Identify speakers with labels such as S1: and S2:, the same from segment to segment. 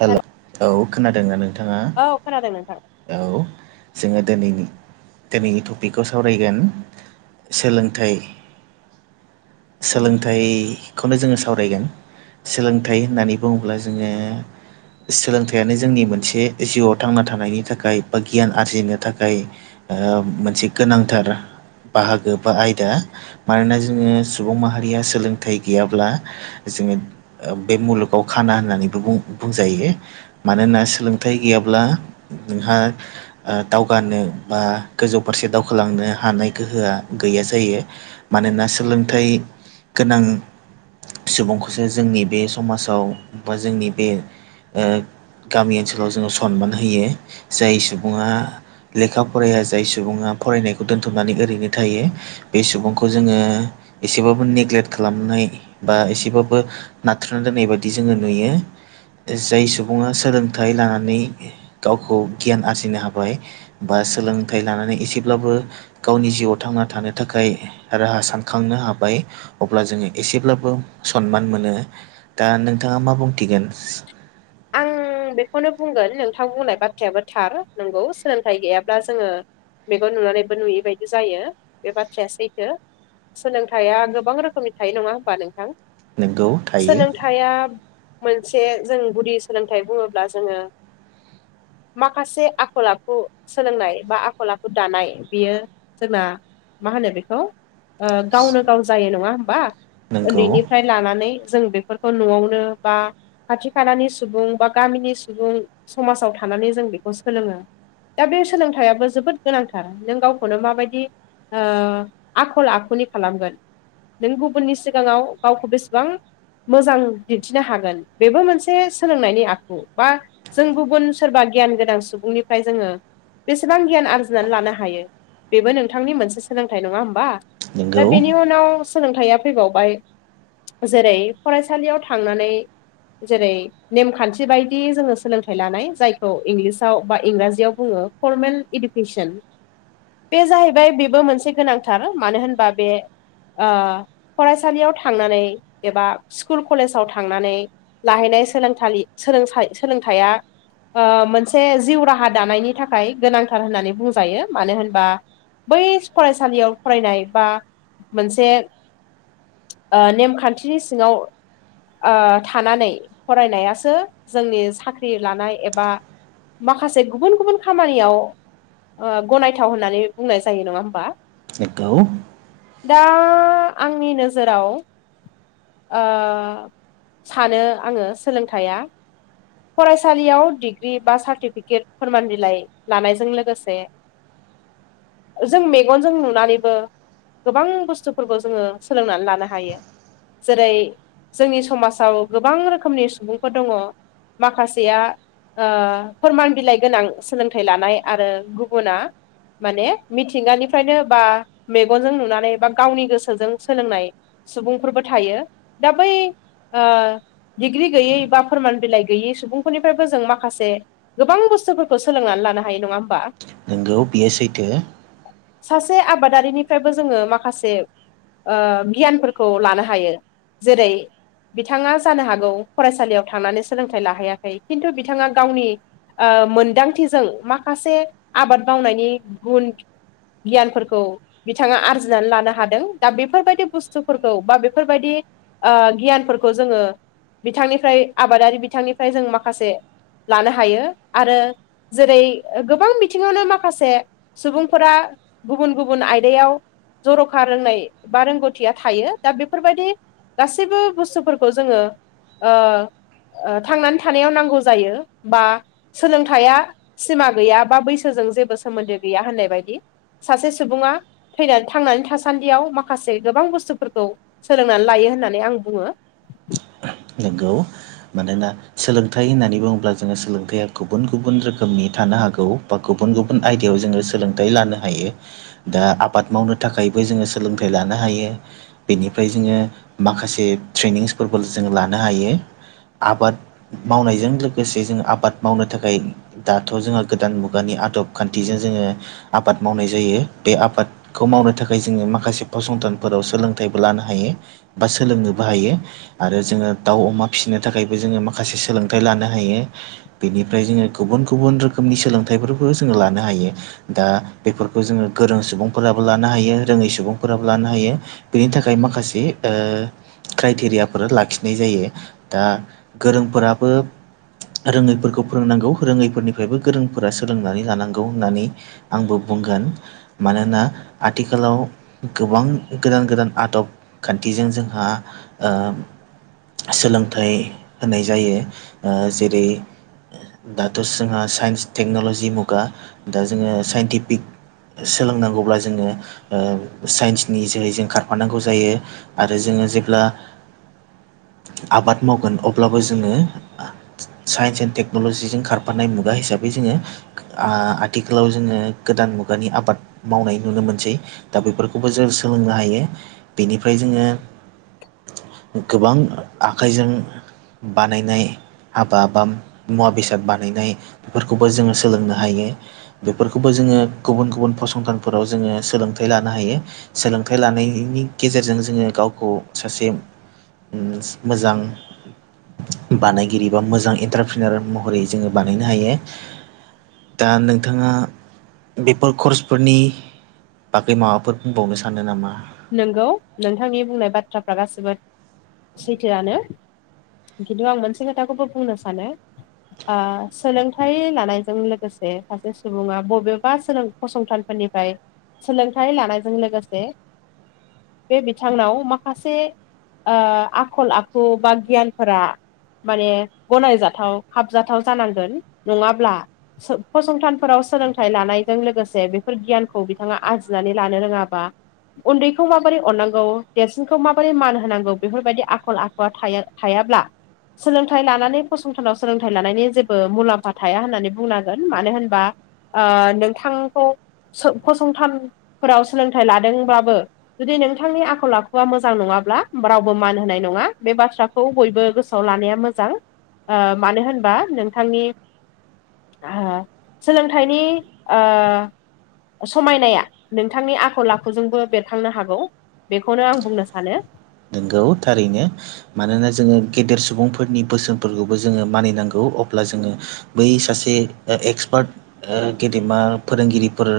S1: हेल' औ खोनादोंना नोंथाङा
S2: औ खोनादों नोंथां
S1: औ जोङो दिनै दिनैनि टपिकखौ सावरायगोन सोलोंथाइ सोलोंथाइखौनो जोङो सावरायगोन सोलोंथाइ होननानै बुंङोब्ला जोंङो सोलोंथायानो जोंनि मोनसे जिउआव थांना थानायनि थाखाय बा गियान आरजिनो थाखाय ओ मोनसे गोनांथार बाहागो बा आयदा मानोना जोंङो सुबुं माहारिया सोलोंथाइ गैयाब्ला जोंङो बे मुलुगाव खाना होननानैबो बुं बुंजायो मानोना सोलोंथाइ गैयाब्ला नोंहा दावगानो बा गोजौ फारसे दावखोलांनो हानाय गोहोआ गैया जायो। मानोना सोलोंथाइ गोनां सुबुंखौसो जोंनि बे समाजाव बा जोंनि बे गामि ओनसोलाव जोंङो सनमान होयो जाय सुबुंङा लेखा फराया जाय सुबुङा फरायनायखौ दोनथनानै ओरैनो थायो। बे सुबुंखौ जोंङो एसेबाबो नेग्लेक्ट खालामनाय बा एसेबाबो नाथ्रोना दोननाय बायदि जोंङो नुयो जाय सुबुंङा सोलोंथाइ लानानै गावखौ गियान आरजिनो हाबाय बा सोलोंथाइ लानानै एसेब्लाबो गावनि जिउआव थांना थानो थाखाय राहा सानखांनो हाबाय। अब्ला जोंङो एसेब्लाबो सनमान मोनो दा नोंथांङा मा बुंथिगोन
S2: आं बेखौनो बुंगोन नोंथां बुंनाय बाथ्रायाबो थार नंगौ सोलोंथाइ गैयाब्ला जोंङो मेगन नुनानैबो नुयै बायदि जायो बे बाथ्राया सैथो सोलोंथाया गोबां रोखोमनि थायो नङा होमबा नोंथां
S1: नंगौ थायो।
S2: हाया। एसे जों गुदि सोलोंथाइ बुंङोब्ला जोंङो माखासे आखल आखु सोलोंनाय बा आखल आखु दानाय बियो जोंना मा होनो बेखौ गावनो गाव जायो नंङा होमबा
S1: नोंगौ
S2: उन्दैनिफ्राय लानानै जों बेफोरखौ न'आवनो बा खाथि खालानि सुबुं बा गामिनि सुबुं समाजाव थानानै जों बेखौ सोलोङो दा बे सोलोंथाइयाबो जोबोद गोनांथार नों गावखौनो माबायदि। आखल आखुनि खालामगोन। नों गुबुननि सिगांङाव गावखौ बेसेबां मोजां दिन्थिनो हागोन बेबो मोनसे सोलोंनायनि आखु बा जों गुबुन सोरबा गियान गोनां सुबुंनिफ्राय जोंङो बेसेबां गियान आरजिनानै लानो हायो। बेबो नोंथांनि मोनसे सोलोंथाइ नंङा होमबा दा
S1: नोंगौ
S2: बेनि उनाव सोलोंथाइया फैबावबाय जेरै फरायसालियाव थांनानै जेरै नेमखान्थि बायदि जोंङो सोलोंथाइ लानाय जायखौ इंलिसाव बा इंराजियाव बुंङो फर्मेल इडुकेसन बे जाहैबाय बेबो मोनसे गोनांथार मानो होनबा बे फरायसालियाव थांनानै एबा स्कुल कलेजाव थांनानै लाहैनाय सोलों सोलोंथाइया। मोनसे जिउ राहा दानायनि थाखाय गोनांथार होननानै बुंजायो मानो होनबा बै फरायसालियाव फरायनाय बा मोनसे नेमखान्थिनि सिङांव थानानै फरायनायासो जोंनि साख्रि लानाय एबा माखासे गुबुन गुबुन खामानियाव गनायथाव होननानै बुंनाय जायो नंङा होमबा
S1: नंगौ
S2: दा आंनि नोजोराव सानो आङो सोलोंथाया फरायसालियाव डिग्रि बा सार्टिफिकेट फोरमान बिलाइ लानायजों लोगोसे
S1: [inaudible]
S2: जों मेगनजों नुनानैबो गोबां बुस्थुफोरखौ जोङो सोलोंनानै लानो हायो जेरै जोंनि समाज औ गोबां रोखोमनि सुबुंफोर दङ माखासेया फोरमान बिलाइ गोनां सोलोंथाइ लानाय आरो गुबुना माने मिथिंगानिफ्रायनो बा मेगनजों नुनानै बा गावनि गोसोजों सोलोंनाय सुबुंफोरबो थायो दा बै डिग्रि गैयै बा फोरमान बिलाइ गैयै सुबुंफोरनिफ्रायबो जों माखासे गोबां बुस्थुफोरखौ सोलोंनानै लानो हायो नङा होमबा
S1: नोंगौ बियो सैथो
S2: सासे आबादारिनिफ्रायबो जोङो माखासे ओ गियानफोरखौ लानो हायो जेरै बिथाङा जानो हागौ फरायसालियाव थांनानै सोलोंथाइ लाहैयाखै खिन्थु बिथाङा गावनि ओ मोनदांथिजों माखासे आबाद मावनायनि गुन गियानफोरखौ बिथाङा आरजिनानै लानो हादों दा बेफोरबायदि बुस्थुफोरखौ बा बेफोरबायदि गियानफोरखौ जोङो बिथांनिफ्राय आबादारि बिथांनिफ्राय जों माखासे लानो हायो आरो जेरै गोबां बिथिङावनो माखासे सुबुंफोरा गुबुन गुबुन आयदायाव जर'खा रोंनाय बा रोंगौथिया थायो दा बेफोरबायदि गासैबो बुस्थुफोरखौ जोङो थांनानै थानायाव नांगौ जायो बा सोलोंथाइया सिमा गैया बा बैसोजों जेबो सोमोन्दो गैया होननाय बायदि सासे सुबुङा थैनानै थांनानै थासान्दियाव माखासे गोबां बुस्थुफोरखौ सोलोंनानै लायो होननानै आं बुङो
S1: नंगौ मानोना सोलोंथाइ होननानै बुङोब्ला जोङो सोलोंथाइया गुबुन गुबुन रोखोमनि थानो हागौ बा गुबुन गुबुन आयदायाव जोङो सोलोंथाइ लानो हायो दा आबाद मावनो थाखायबो जोङो सोलोंथाइ लानो हायो बेनिफ्राय जोङो माखासे ट्रेनिंसफोरबो जों लानो हायो आबाद मावनायजों लोगोसे जों आबाद मावनो थाखाय दाथ' जोंहा गोदान मुगानि आदब खान्थिजों जोङो आबाद मावनाय जायो बे आबाद खौ मावनो थाखाय जोङो माखासे फसंथानफोराव सोलोंथाइबो लानो हायो बा सोलोंनोबो हायो आरो जोङो दाउ अमा फिसिनो थाखायबो जोङो माखासे सोलोंथाइ लानो हायो बेनिफ्राय जोङो गुबुन गुबुन रोखोमनि सोलोंथाइफोरखौ जोङो लानो हायो दा बेफोरखौ जोङो गोरों सुबुंफोराबो लानो हायो रोङै सुबुंफोराबो लानो हायो बेनि थाखाय माखासे क्राइटेरिया फोर लाखिनाय जायो दा गोरोंफोराबो रोङैफोरखौ फोरोंनांगौ रोङैफोरनिफ्रायबो गोरोंफोरा सोलोंनानै लानांगौ होननानै आंबो बुंगोन मानोना आथिखालाव गोबां गोदान गोदान आदब खान्थिजों जोंहा ओ सोलोंथाइ होनाय जायो जेरै दाथ' जोंहा साइन्स टेक्न'लजि मुगा दा जोङो साइन्टिफिक सोलोंनांगौब्ला जोङो साइन्सनि जोहै जों खारफानांगौ जायो आरो जोङो जेब्ला आबाद मावगोन अब्लाबो जोङो साइन्स एन्ड तेक्न'ल'जिजों खारफानाय मुगा हिसाबै जोङो ओ‌ आथिखालाव जोङो गोदान मुगानि आबाद मावनाय नुनो मोनसै दा बेफोरखौबो जों सोलोंनो हायो बेनिफ्राय जोङो गोबां ओ आखाइजों बानायनाय हाबा बा मुवा बेसाद बानायनाय बेफोरखौबो जोङो सोलोंनो हायो बेफोरखौबो जोङो गुबुन गुबुन फसंथानफोराव जोङो सोलोंथाइ लानो हायो सोलोंथाइ लानायनि गेजेरजों जोङो गावखौ सासे उम मोजां बानायगिरि बा मोजां एन्टारफिनोल महरै जोङो बानायनो हायो दा नोंथांआ बेफोर कर्सफोरनि बाखै माबाफोर बुंबावनो सानो नामा
S2: नोंगौ नोंथांनि बुंनाय बाथ्राफ्रा गासिबो सैथोनो खिन्थु आं मोनसे खोथाखौबो बुंनो सानो ओ सोलोंथाइ लानायजों लोगोसे सासे सुबुंआ बबेबा सोलों फसंथानफोरनिफ्राय सोलोंथाय लानायजों लोगोसे बे बिथांनाव माखासे आखल ओ आखु बा गियानफ्रा माने गनायजाथाव खाबजाथाव जानांगोन नङाब्ला सो फसंथानफोराव सोलोंथाइ लानायजों लोगोसे बेफोर गियानखौ बिथांआ आरजिनानै लानो रोङाब्ला उन्दैखौ माबोरै अननांगौ देरसिनखौ माबोरै मान होनांगौ बेफोरबादि आखल आखुआ था थायाब्ला सोलोंथाइ लानानै फसंथानाव सोलोंथाइ लानायनि जेबो मुलाम्फा थाया होननानै बुंनांगोन मानो होनबा ओ नोंथांखौ सो फसंथानफोराव सोलोंथाइ लादोंब्लाबो जुदि नोंथांनि आखल आखुआ मोजां नङाब्ला रावबो मान होनाय नङा बे बाथ्राखौ बयबो गोसो आव लानाया मोजां ओ मानो होनबा नोंथांनि ओ सोलोंथाइनि ओ समायनाया नोंथांनि आखल आखुजोंबो बेरखांनो हागौ बेखौनो आं बुंनो सानो
S1: नोंगौ थारैनो मानोना जोङो गेदेर सुबुंफोरनि बोसोनफोरखौबो जोङो मानिनांगौ अब्ला जोङो बै सासे ओ एक्सपार्ट ओ गेदेमा फोरोंगिरिफोर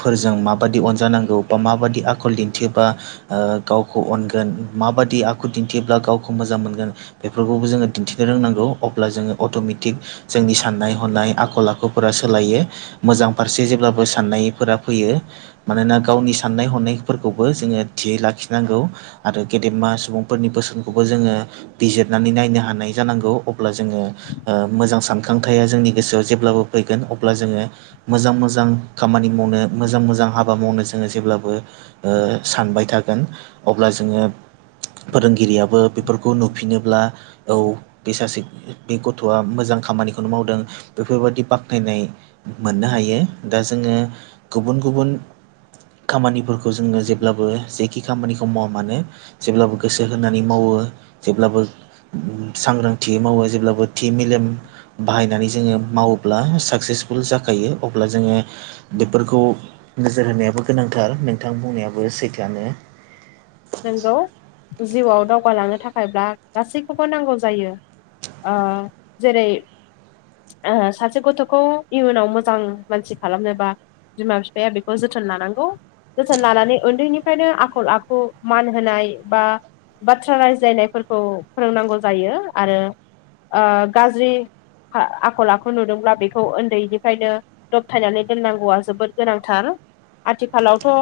S1: फोरजों माबादि अनजानांगौ बा माबादि आखल दिन्थियोबा ओ गावखौ अन गोन माबादि आखु दिन्थियोब्ला गावखौ मोजां मोनगोन बेफोरखौबो जोङो दिन्थिनो रोंनांगौ अब्ला जोङो अट'मिटिक जोंनि साननाय हनाय आखल आखुफोरा सोलायो मोजां फारसे जेब्लाबो साननायफोरा फैयो मानोना गावनि साननाय हनायफोरखौबो जोङो थियै लाखिनांगौ आरो गेदेरमा सुबुंफोरनि बोसोनखौबो जोङो बिजिरनानै नायनो हानाय जानांगौ अब्ला जोङो ओ मोजां सानखांथाया जोंनि गोसोआव जेब्लाबो फैगोन अब्ला जोङो मोजां मोजां खामानि मावनो मोजां मोजां हाबा मावनो जोङो जेब्लाबो ओ सानबाय थागोन अब्ला जोङो फोरोंगिरिआबो बेफोरखौ नुफिनोब्ला औ बे सासे बे गथ'आ मोजां खामानिखौनो मावदों बेफोरबायदि बाख्नायनाय मोननो हायो दा जोङो गुबुन गुबुन खामानिफोरखौ जोंङो जेब्लाबो जेखि खामानिखौ मावा मानो जेब्लाबो गोसो होनानै मावो जेब्लाबो सांग्रांथि मावो जेब्लाबो थि मेलेम बाहायनानै जोङो मावोब्ला साक्सेसफुल जाखायो अब्ला जोङो बेफोरखौ नोजोर होनायाबो गोनांथार नोंथां बुंनायाबो सैथोआनो
S2: नोंगौ जिउआव दावगालांनो थाखायब्ला गासैखौबो नांगौ जायो ओ जेरै सासे गथ'खौ इयुनाव मोजां मानसि खालामनोबा बिमा बिफाया बेखौ जोथोन लानांगौ जोथोन लानानै उन्दैनिफ्रायनो आखल आखु मान होनाय बा बाथ्रा रायज्लायनायफोरखौ फोरोंनांगौ जायो आरो गाज्रि आखल आखु नुदोंब्ला बेखौ उन्दैनिफ्रायनो दबथायनानै दोननांगौआ जोबोद गोनांथार आथिखालावथ'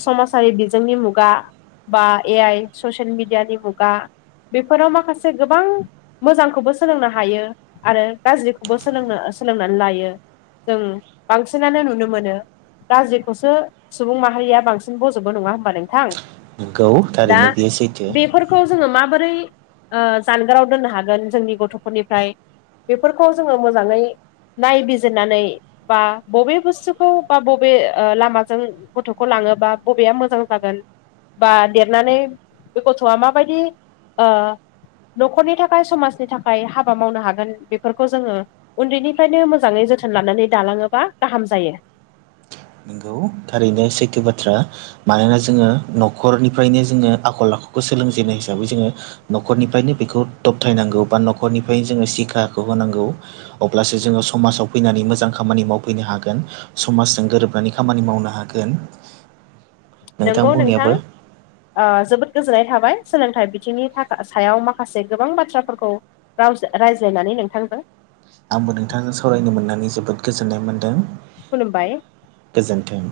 S2: समाजारि बिजोंनि मुगा मुगा बा ए आइ ससिल मिडियानि मुगा बेफोराव माखासे गोबां मोजांखौबो सोलोंनो हायो आरो गाज्रिखौबो सोलोंनो सोलोंनानै लायो जों बांसिनानो नुनो मोनो। गाज्रिखौसो सुबुं माहारिया बांसिन बज'बो नंङा होमबा नोंथां
S1: नंगौ थारैनो बेयो सैथो
S2: फोरखौ जोंङो माबोरै जानगाराव दोननो हागोन जोंनि गथ'फोरनिफ्राय बेफोरखौ जोंङो मोजांङै नायबिजिरनानै बा बबे बुस्थुखौ बा बबे लामाजों गथ'खौ लांङोबा बबेया मोजां जागोन बा देरनानै बे गथ'आ माबायदि। न'खरनि थाखाय समाजनि थाखाय हाबा मावनो हागोन बेफोरखौ जोंङो उन्दैनिफ्रायनो मोजांङै जोथोन लानानै दालांङोबा गाहाम जायो।
S1: नंगौ थारैनो सेैथो बाथ्रा मानोना जोंङो न'खरनिफ्रायनो जोंङो आखल-आखुखौ सोलोंजेनाय हिसाबै जोंङो न'खरनिफ्रायनो बेखौ दबथायनांगौ बा न'खरनिफ्रायनो जोंङो सिखाखौ होनांगौ। अब्लासो जोंङो समाजाव फैनानै मोजां खामानि मावफैनो हागोन समाजजों गोरोबनानै खामानि मावनो। हागोन।
S2: नंगौ नोंथां ओ जोबोद गोजोननाय थाबाय सोलोंथाइ बिथिंनि थाखा सायाव माखासे गोबां बाथ्राफोरखौ राव रायज्लायनानै नोंथांजों
S1: आंबो नोंथांजों सावरायनो मोननानै जोबोद गोजोननाय मोन्दों।
S2: खुलुमबाय
S1: गोजोन्थों।